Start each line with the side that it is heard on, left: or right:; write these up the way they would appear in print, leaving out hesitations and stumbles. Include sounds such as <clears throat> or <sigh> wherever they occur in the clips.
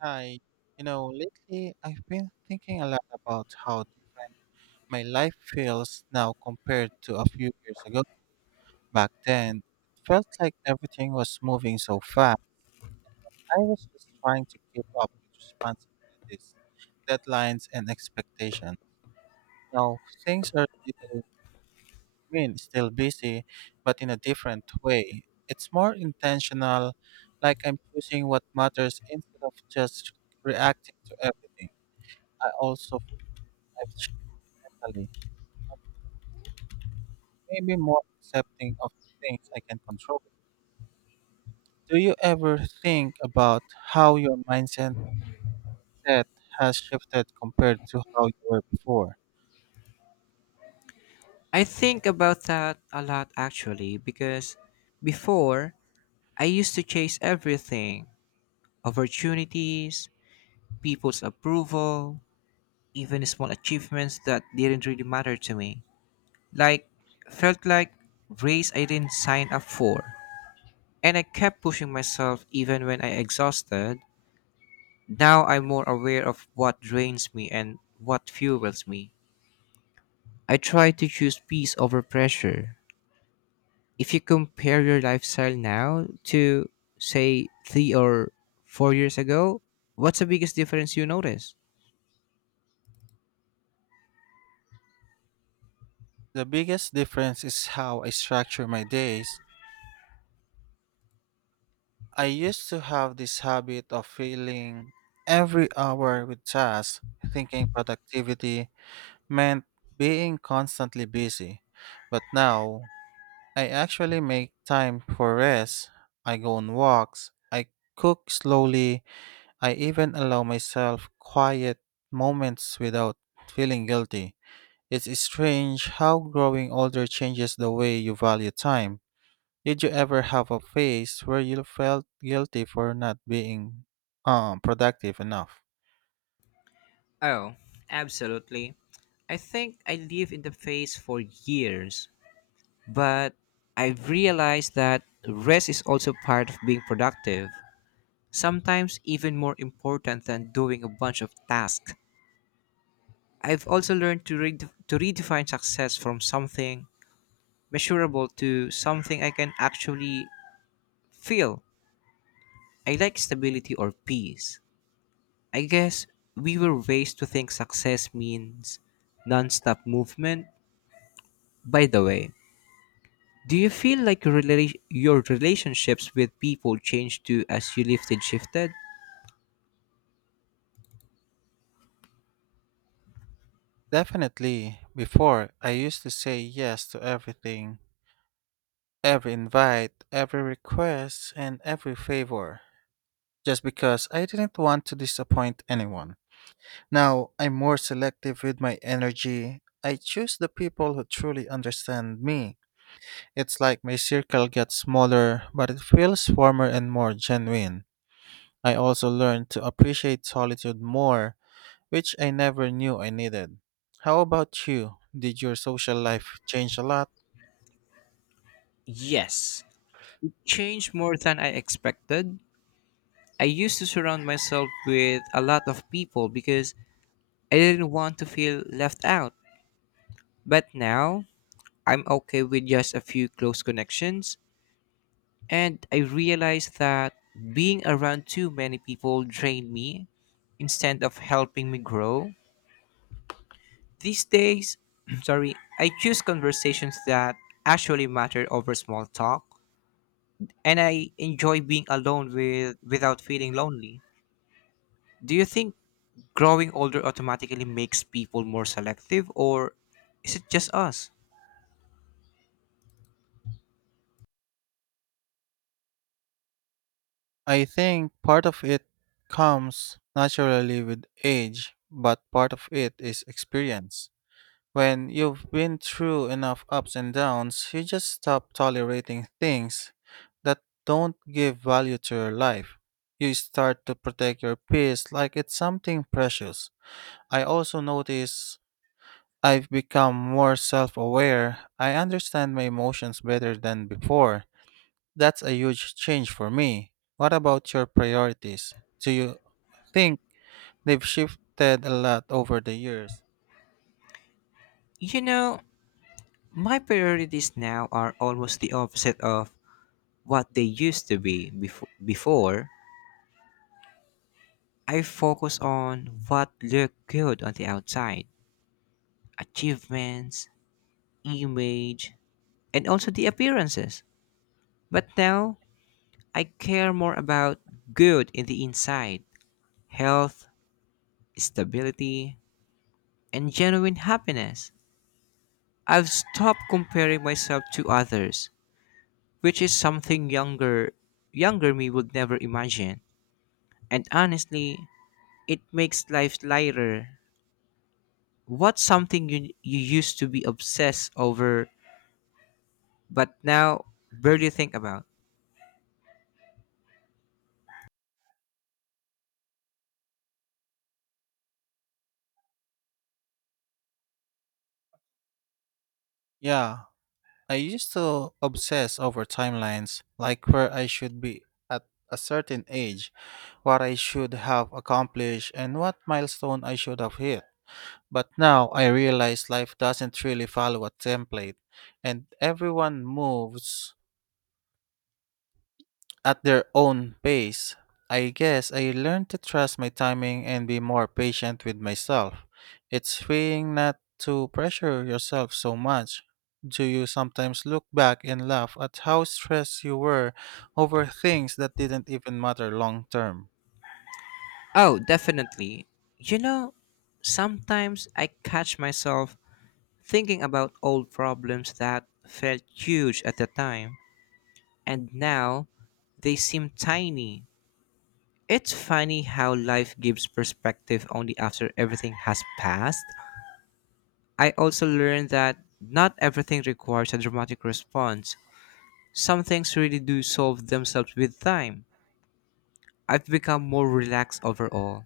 right: Hi, lately I've been thinking a lot about how different my life feels now compared to a few years ago. Back then, it felt like everything was moving so fast. I was just trying to keep up with responsibilities, deadlines, and expectations. Now, things are little, still busy, but in a different way. It's more intentional, like I'm choosing what matters instead of just reacting to everything. I also life gently, maybe more accepting of things I can control. Do you ever think about how your mindset has shifted compared to how you were before?
left: I think about that a lot actually because before I used to chase everything opportunities, people's approval, even small achievements that didn't really matter to me. Like, felt like race I didn't sign up for. And I kept pushing myself even when I exhausted. Now I'm more aware of what drains me and what fuels me. I try to choose peace over pressure if you compare your lifestyle now to say 3 or 4 years ago, what's the biggest difference you notice?
right: The biggest difference is how I structure my days. I used to have this habit of filling every hour with tasks, thinking productivity meant being constantly busy. But now, I actually make time for rest. I go on walks. I cook slowly. I even allow myself quiet moments without feeling guilty. It's strange how growing older changes the way you value time. Did you ever have a phase where you felt guilty for not being productive enough?
left: Oh, absolutely. I think I lived in the phase for years, but I've realized that rest is also part of being productive, sometimes even more important than doing a bunch of tasks. I've also learned to, to redefine success from something measurable to something I can actually feel I like stability or peace. I guess we were raised to think success means nonstop movement. By the way, do you feel like your relationships with people changed too as you lifted shifted?
right: Definitely. Before, I used to say yes to everything, every invite, every request, and every favor, just because I didn't want to disappoint anyone. Now, I'm more selective with my energy. I choose the people who truly understand me. It's like my circle gets smaller, but it feels warmer and more genuine. I also learned to appreciate solitude more, which I never knew I needed. How about you? Did your social life change a lot?
left: Yes. Changed more than I expected. I used to surround myself with a lot of people because I didn't want to feel left out. But now, I'm okay with just a few close connections. And I realized that being around too many people drained me instead of helping me grow. These days, <clears throat> sorry, I choose conversations that actually matter over small talk, and I enjoy being alone with without feeling lonely. Do you think growing older automatically makes people more selective or is it just us?
right: I think part of it comes naturally with age, but part of it is experience. When you've been through enough ups and downs, you just stop tolerating things that don't give value to your life. You start to protect your peace like it's something precious. I also notice I've become more self aware. I understand my emotions better than before. That's a huge change for me. What about your priorities? Do you think they've shifted a lot over the years?
left: You know, my priorities now are almost the opposite of what they used to be before I focus on what looked good on the outside, achievements, image, and also the appearances. But now I care more about good in the inside, health, stability, and genuine happiness. I've stopped comparing myself to others, which is something younger me would never imagine. And honestly, it makes life lighter. What's something you used to be obsessed over but now barely think about?
right: Yeah, I used to obsess over timelines, like where I should be at a certain age, what I should have accomplished, and what milestone I should have hit. But now I realize life doesn't really follow a template, and everyone moves at their own pace. I guess I learned to trust my timing and be more patient with myself. It's freeing not to pressure yourself so much. Do you sometimes look back and laugh at how stressed you were over things that didn't even matter long term?
left: Oh, definitely. You know, sometimes I catch myself thinking about old problems that felt huge at the time, and now they seem tiny. It's funny how life gives perspective only after everything has passed. I also learned that not everything requires a dramatic response. Some things really do solve themselves with time. I've become more relaxed overall.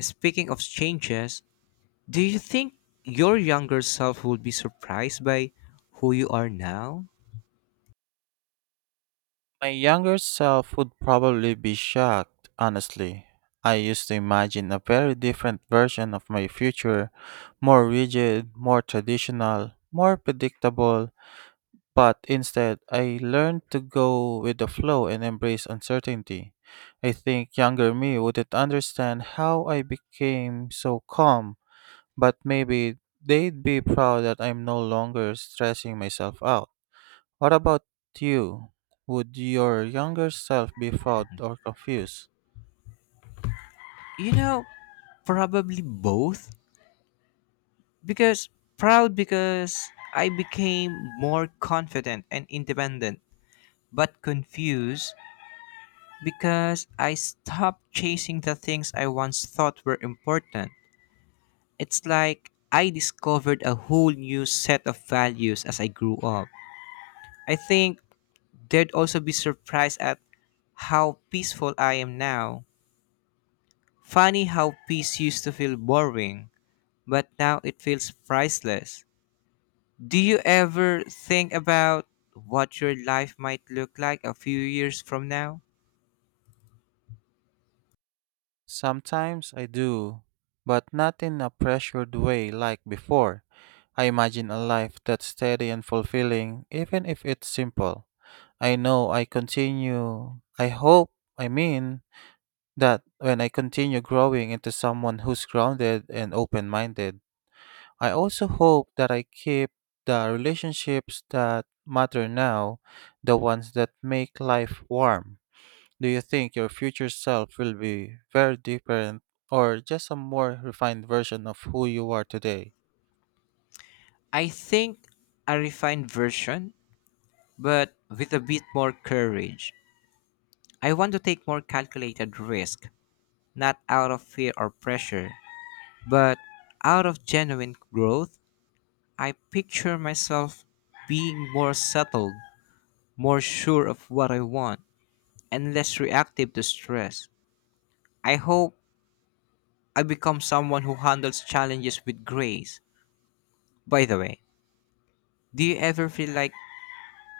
left: Speaking of changes, do you think your younger self would be surprised by who you are now?
right: My younger self would probably be shocked, honestly. I used to imagine a very different version of my future, more rigid, more traditional, more predictable. But instead, I learned to go with the flow and embrace uncertainty. I think younger me wouldn't understand how I became so calm, but maybe they'd be proud that I'm no longer stressing myself out. What about you? Would your younger self be proud or confused?
left: You know, probably both. Because proud because I became more confident and independent, but confused because I stopped chasing the things I once thought were important. It's like I discovered a whole new set of values as I grew up. I think they'd also be surprised at how peaceful I am now. Funny how peace used to feel boring, but now it feels priceless. Do you ever think about what your life might look like a few years from now?
right: Sometimes I do, but not in a pressured way like before. I imagine a life that's steady and fulfilling, even if it's simple. I hope, I mean, that when I continue growing into someone who's grounded and open minded, I also hope that I keep the relationships that matter now, the ones that make life warm. Do you think your future self will be very different or just a more refined version of who you are today?
left: I think a refined version, but with a bit more courage. I want to take more calculated risk, not out of fear or pressure, but out of genuine growth I picture myself being more settled, more sure of what I want, and less reactive to stress. I hope I become someone who handles challenges with grace. By the way, do you ever feel like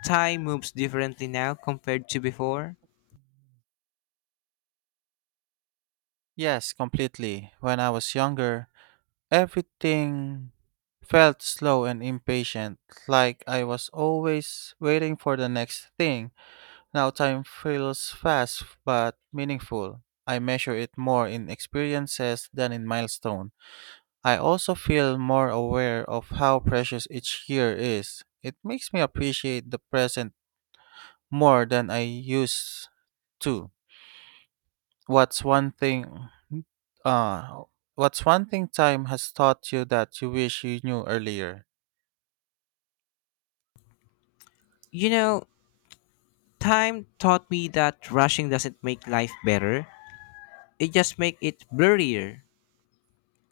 left: time moves differently now compared to before?
right: Yes, completely. When I was younger, everything felt slow and impatient, like I was always waiting for the next thing. Now time feels fast but meaningful. I measure it more in experiences than in milestone. I also feel more aware of how precious each year is. It makes me appreciate the present more than I used to. What's one thing uh what's one thing time has taught you that you wish you knew earlier?
left: You know, time taught me that rushing doesn't make life better, it just makes it blurrier.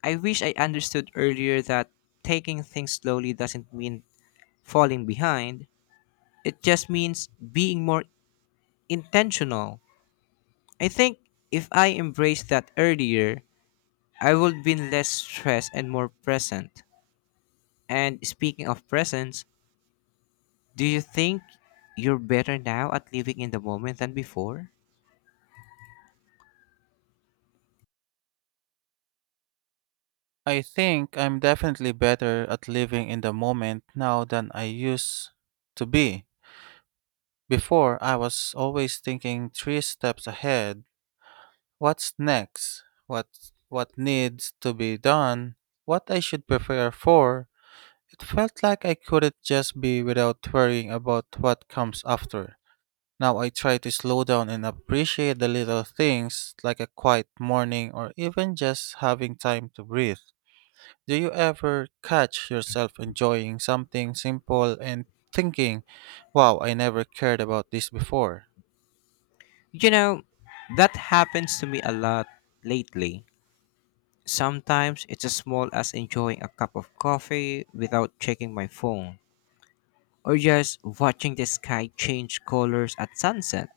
left: I wish I understood earlier that taking things slowly doesn't mean falling behind It just means being more intentional. I think if I embraced that earlier, I would be less stressed and more present. And speaking of presence, do you think you're better now at living in the moment than before?
right: I think I'm definitely better at living in the moment now than I used to be. Before, I was always thinking three steps ahead. What's next? What needs to be done? What I should prepare for? It felt like I couldn't just be without worrying about what comes after. Now I try to slow down and appreciate the little things like a quiet morning or even just having time to breathe. Do you ever catch yourself enjoying something simple and thinking, wow, I never cared about this before?
left: You know, that happens to me a lot lately. Sometimes it's as small as enjoying a cup of coffee without checking my phone, or just watching the sky change colors at sunset.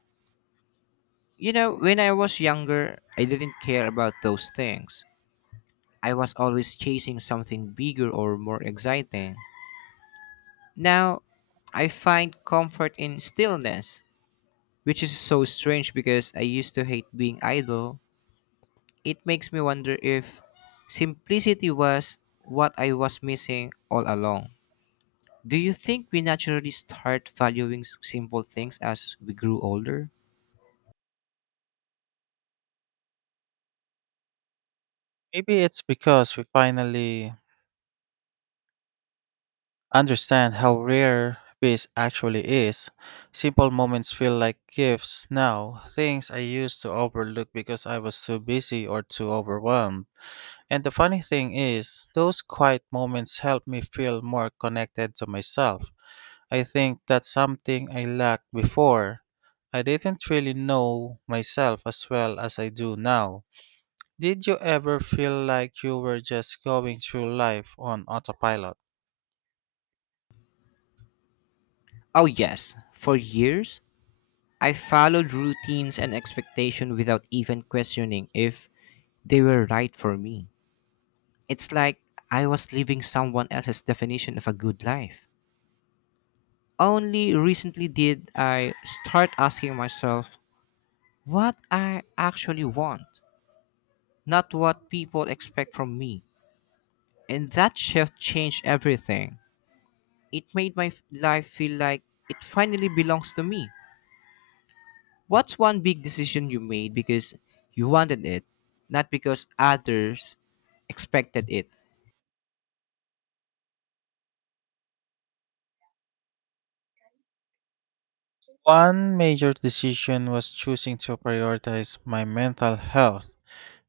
left: You know, when I was younger, I didn't care about those things. I was always chasing something bigger or more exciting. Now, I find comfort in stillness, which is so strange because I used to hate being idle. It makes me wonder if simplicity was what I was missing all along. Do you think we naturally start valuing simple things as we grew older?
right: Maybe it's because we finally understand how rare peace actually is. Simple moments feel like gifts now, things I used to overlook because I was too busy or too overwhelmed. And the funny thing is, those quiet moments help me feel more connected to myself. I think that's something I lacked before. I didn't really know myself as well as I do now. Did you ever feel like you were just going through life on autopilot?
left: Oh, yes. For years, I followed routines and expectation without even questioning if they were right for me. It's like I was living someone else's definition of a good life. Only recently did I start asking myself what I actually want, not what people expect from me. And that shift changed everything. It made my life feel like it finally belongs to me. What's one big decision you made because you wanted it, not because others expected it?
right: One major decision was choosing to prioritize my mental health,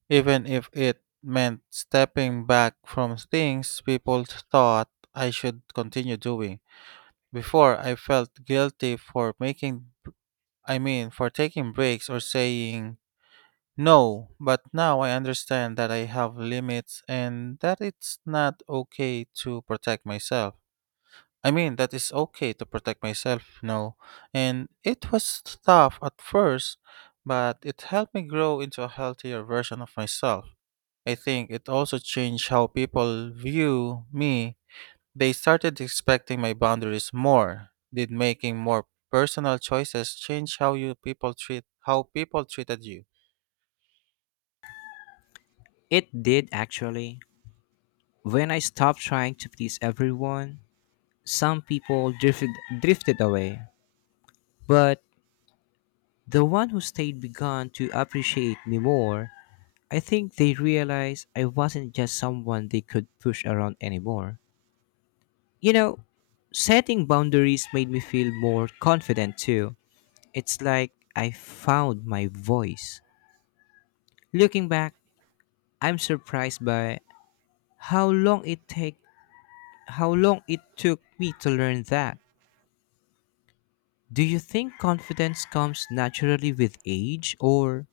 right: even if it meant stepping back from things people thought I should continue doing. Before, I felt guilty for making, for taking breaks or saying no, but now I understand that I have limits and that it's not okay to protect myself. I mean, that it's okay to protect myself, no. And it was tough at first, but it helped me grow into a healthier version of myself. I think it also changed how people view me. They started expecting my boundaries more. Did making more personal choices change how you people treat how people treated you?
left: It did actually. When I stopped trying to please everyone, some people drifted away. But the one who stayed began to appreciate me more. I think they realized I wasn't just someone they could push around anymore. You know, setting boundaries made me feel more confident too. It's like I found my voice. Looking back, I'm surprised by how long it take how long it took me to learn that. Do you think confidence comes naturally with age or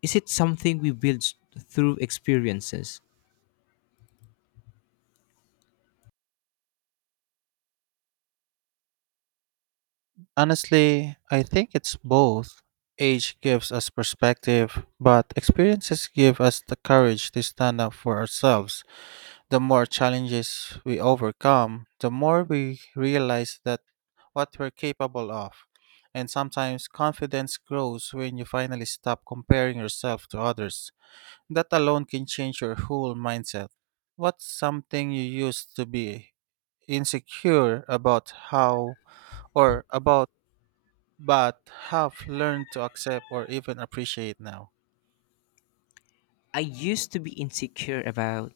left: is it something we build through experiences?
right: Honestly, I think it's both. Age gives us perspective, but experiences give us the courage to stand up for ourselves. The more challenges we overcome, the more we realize that what we're capable of. And sometimes confidence grows when you finally stop comparing yourself to others. That alone can change your whole mindset. What's something you used to be insecure about how or about but have learned to accept or even appreciate now?
left: I used to be insecure about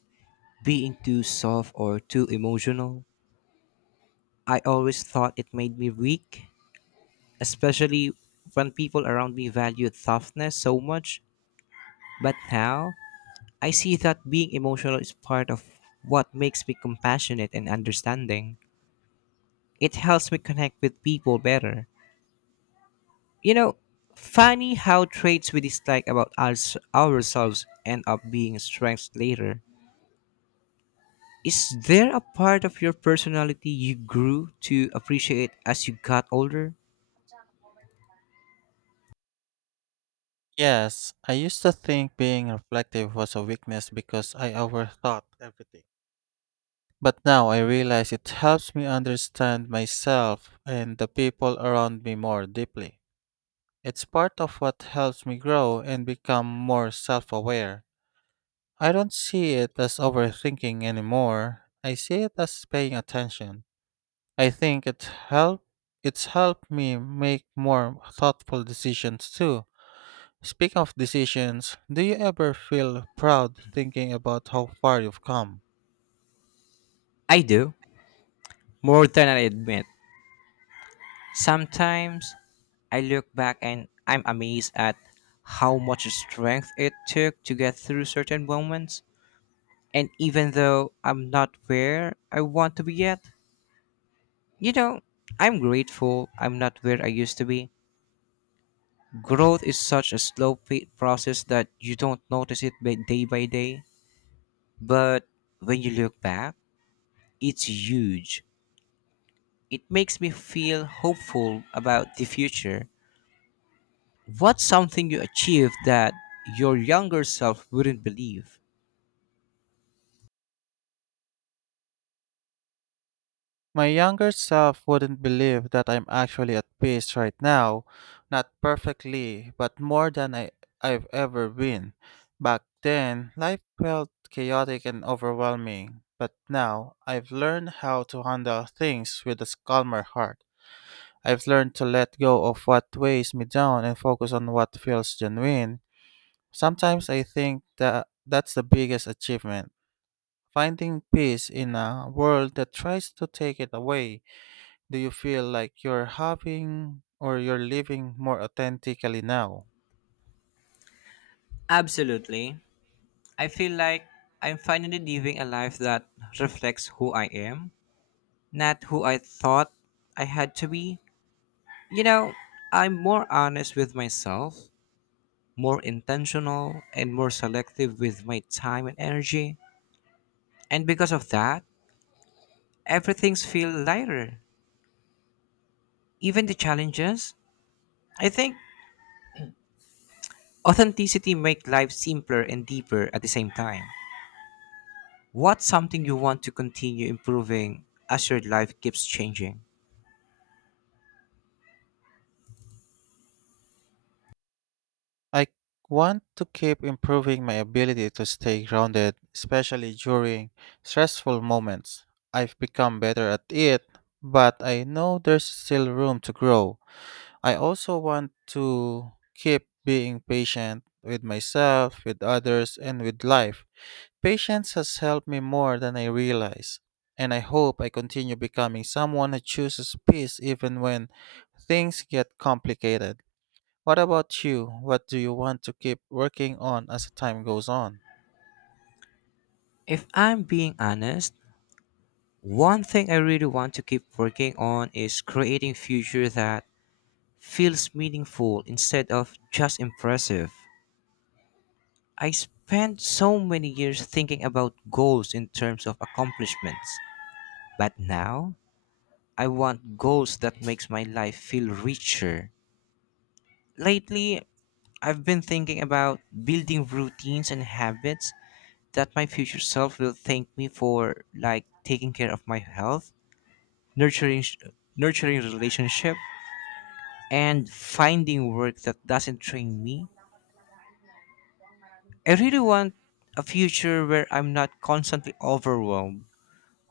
left: being too soft or too emotional. I always thought it made me weak, especially when people around me valued softness so much. But now, I see that being emotional is part of what makes me compassionate and understanding. It helps me connect with people better. You know, funny how traits we dislike about us, ourselves end up being strengths later. Is there a part of your personality you grew to appreciate as you got older?
right: Yes, I used to think being reflective was a weakness because I overthought everything. But now I realize it helps me understand myself and the people around me more deeply. It's part of what helps me grow and become more self aware. I don't see it as overthinking anymore, I see it as paying attention. I think it help it's helped me make more thoughtful decisions too. Speaking of decisions, do you ever feel proud thinking about how far you've come?
left: I do, more than I admit. Sometimes I look back and I'm amazed at how much strength it took to get through certain moments. And even though I'm not where I want to be yet, you know, I'm grateful I'm not where I used to be. Growth is such a slow process that you don't notice it by day by day. But when you look back, it's huge. It makes me feel hopeful about the future. What's something you achieved that your younger self wouldn't believe?
right: My younger self wouldn't believe that I'm actually at peace right now, not perfectly, but more than I've ever been. Back then, life felt chaotic and overwhelming, but now I've learned how to handle things with a calmer heart. I've learned to let go of what weighs me down and focus on what feels genuine. Sometimes I think that that's the biggest achievement. Finding peace in a world that tries to take it away. Do you feel like you're having or you're living more authentically now?
left: Absolutely. I feel like I'm finally living a life that reflects who I am not who I thought I had to be. You know, I'm more honest with myself, more intentional, and more selective with my time and energy. And because of that, everything's feel lighter. Even the challenges. I think authenticity makes life simpler and deeper at the same time. What's something you want to continue improving as your life keeps changing?
right: I want to keep improving my ability to stay grounded, especially during stressful moments. I've become better at it, but I know there's still room to grow. I also want to keep being patient with myself, with others, and with life. Patience has helped me more than I realize, and I hope I continue becoming someone who chooses peace even when things get complicated. What about you? What do you want to keep working on as time goes on?
left: If I'm being honest, one thing I really want to keep working on is creating future that feels meaningful instead of just impressive. I spent so many years thinking about goals in terms of accomplishments, but now I want goals that makes my life feel richer. Lately, I've been thinking about building routines and habits that my future self will thank me for like taking care of my health, nurturing nurturing relationship and finding work that doesn't train me I really want a future where I'm not constantly overwhelmed,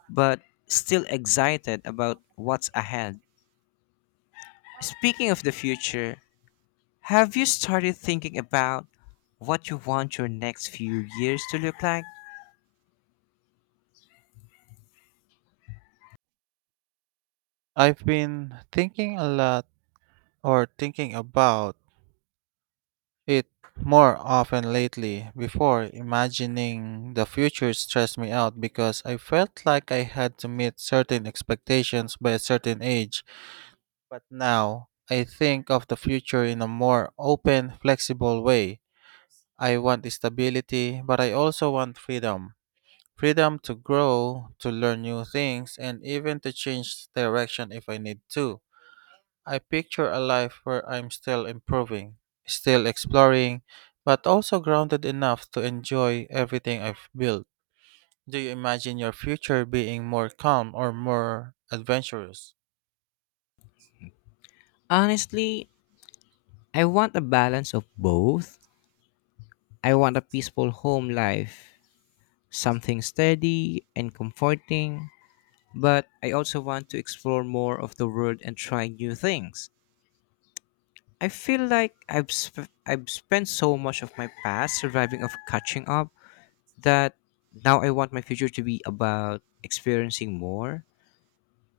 left: but still excited about what's ahead. Speaking of the future, have you started thinking about what you want your next few years to look like?
right: I've been thinking a lot or thinking about it more often lately. Before, imagining the future stressed me out because I felt like I had to meet certain expectations by a certain age. But now, I think of the future in a more open, flexible way. I want stability, but I also want freedom. Freedom to grow, to learn new things, and even to change direction if I need to. I picture a life where I'm still improving, still exploring, but also grounded enough to enjoy everything I've built. Do you imagine your future being more calm or more adventurous?
left: Honestly, I want a balance of both. I want a peaceful home life, something steady and comforting, but I also want to explore more of the world and try new things. I feel like I've spent so much of my past surviving of catching up that now I want my future to be about experiencing more.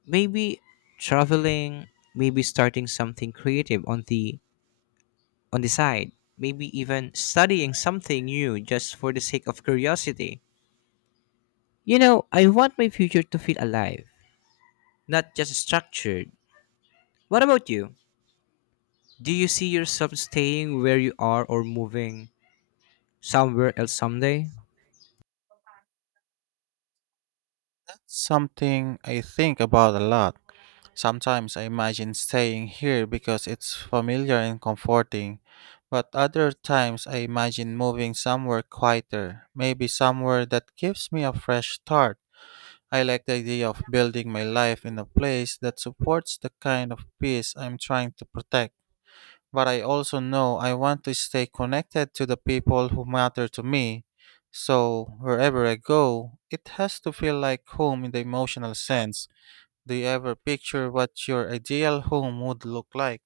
left: Maybe traveling, maybe starting something creative on the side, maybe even studying something new just for the sake of curiosity. You know, I want my future to feel alive, not just structured. What about you? Do you see yourself staying where you are or moving somewhere else someday?
right: That's something I think about a lot. Sometimes I imagine staying here because it's familiar and comforting, but other times I imagine moving somewhere quieter, maybe somewhere that gives me a fresh start. I like the idea of building my life in a place that supports the kind of peace I'm trying to protect. But I also know I want to stay connected to the people who matter to me. So, wherever I go, it has to feel like home in the emotional sense. Do you ever picture what your ideal home would look like?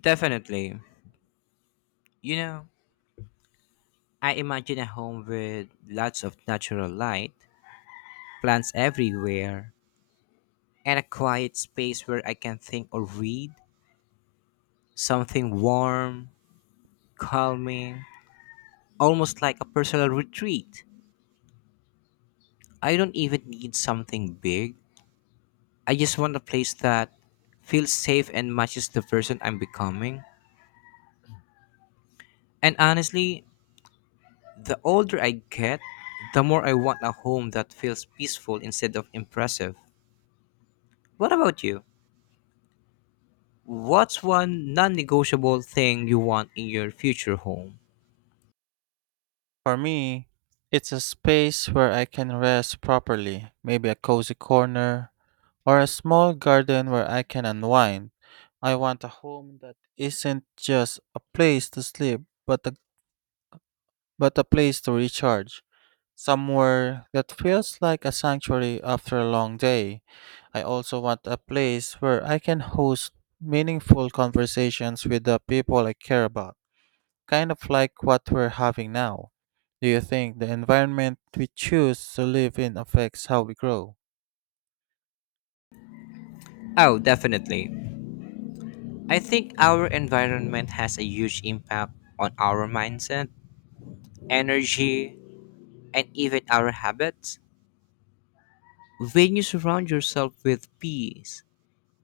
left: Definitely. You know, I imagine a home with lots of natural light, plants everywhere, and a quiet space where I can think or read. Something warm, calming, almost like a personal retreat. I don't even need something big. I just want a place that feels safe and matches the person I'm becoming. And honestly, the older I get, the more I want a home that feels peaceful instead of impressive. What about you? What's one non negotiable thing you want in your future home?
right: For me, it's a space where I can rest properly, maybe a cozy corner or a small garden where I can unwind. I want a home that isn't just a place to sleep, but a place to recharge. Somewhere that feels like a sanctuary after a long day. I also want a place where I can host meaningful conversations with the people I care about, kind of like what we're having now. Do you think the environment we choose to live in affects how we grow?
left: Oh, definitely. I think our environment has a huge impact on our mindset, energy, and even our habits. When you surround yourself with peace,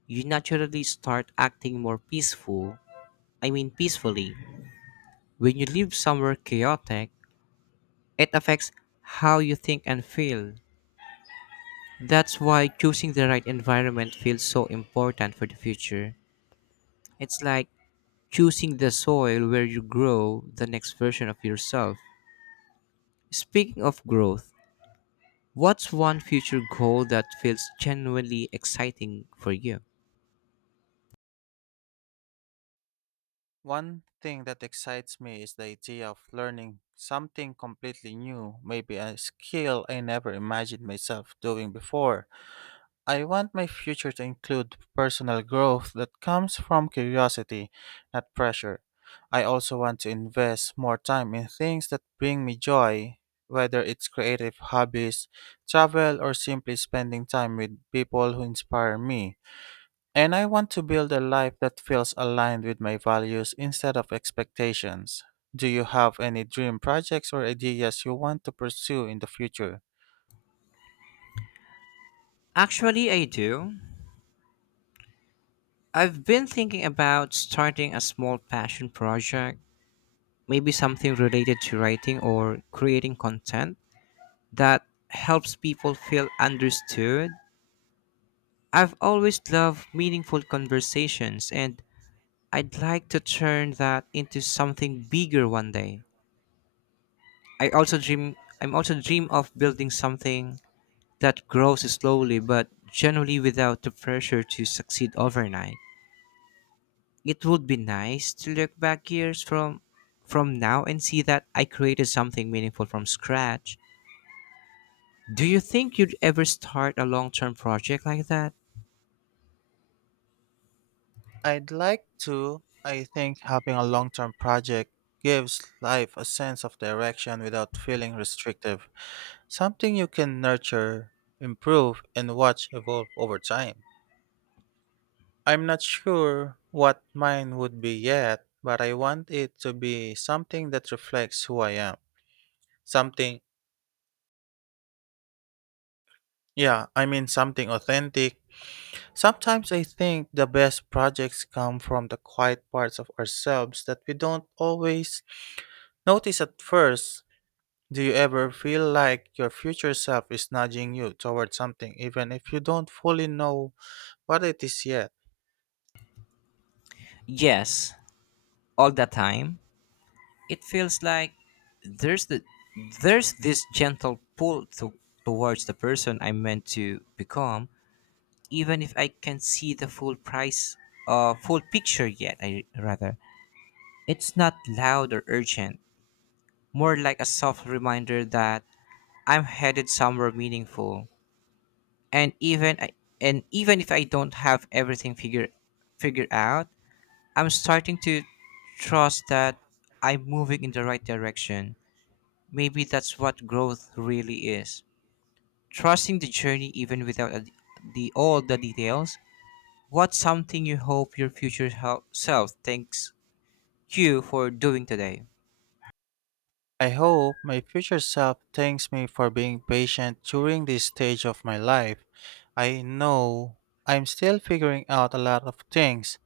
left: you naturally start acting more peaceful. I mean, peacefully. When you live somewhere chaotic, it affects how you think and feel. That's why choosing the right environment feels so important for the future. It's like choosing the soil where you grow the next version of yourself. Speaking of growth, what's one future goal that feels genuinely exciting for you?
right: One thing that excites me is the idea of learning something completely new, maybe a skill I never imagined myself doing before. I want my future to include personal growth that comes from curiosity, not pressure. I also want to invest more time in things that bring me joy, whether it's creative hobbies, travel, or simply spending time with people who inspire me. And I want to build a life that feels aligned with my values instead of expectations. Do you have any dream projects or ideas you want to pursue in the future?
left: Actually, I do. I've been thinking about starting a small passion project, maybe something related to writing or creating content that helps people feel understood. I've always loved meaningful conversations, and I'd like to turn that into something bigger one day. I'm also dream of building something that grows slowly but generally without the pressure to succeed overnight. It would be nice to look back years from now and see that I created something meaningful from scratch. Do you think you'd ever start a long-term project like that?
right: I'd like to. I think having a long term project gives life a sense of direction without feeling restrictive, something you can nurture, improve, and watch evolve over time. I'm not sure what mine would be yet, but I want it to be something that reflects who I am, something something authentic. Sometimes I think the best projects come from the quiet parts of ourselves that we don't always notice at first. Do you ever feel like your future self is nudging you towards something even if you don't fully know what it is yet?
left: Yes, all the time. It feels like there's the there's this gentle pull towards the person I meant to become even if I can see the full price, full picture yet, I rather. It's not loud or urgent, more like a soft reminder that I'm headed somewhere meaningful. And even I, and even if I don't have everything figured out, I'm starting to trust that I'm moving in the right direction. Maybe that's what growth really is. Trusting the journey even without the all the details What's something you hope your future self thanks you for doing today?
right: I hope my future self thanks me for being patient during this stage of my life. I know I'm still figuring out a lot of things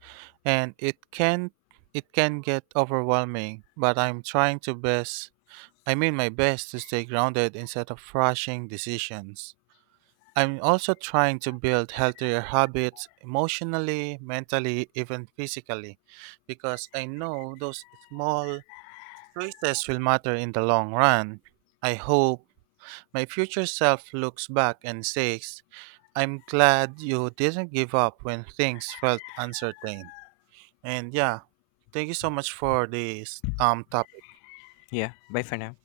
right: and it can get overwhelming, but I'm trying to best I mean my best to stay grounded instead of rushing decisions. I'm also trying to build healthier habits emotionally, mentally, even physically because I know those small choices will matter in the long run. I hope my future self looks back and says, I'm glad you didn't give up when things felt uncertain. And yeah, thank you so much for this topic.
left: Yeah, bye for now.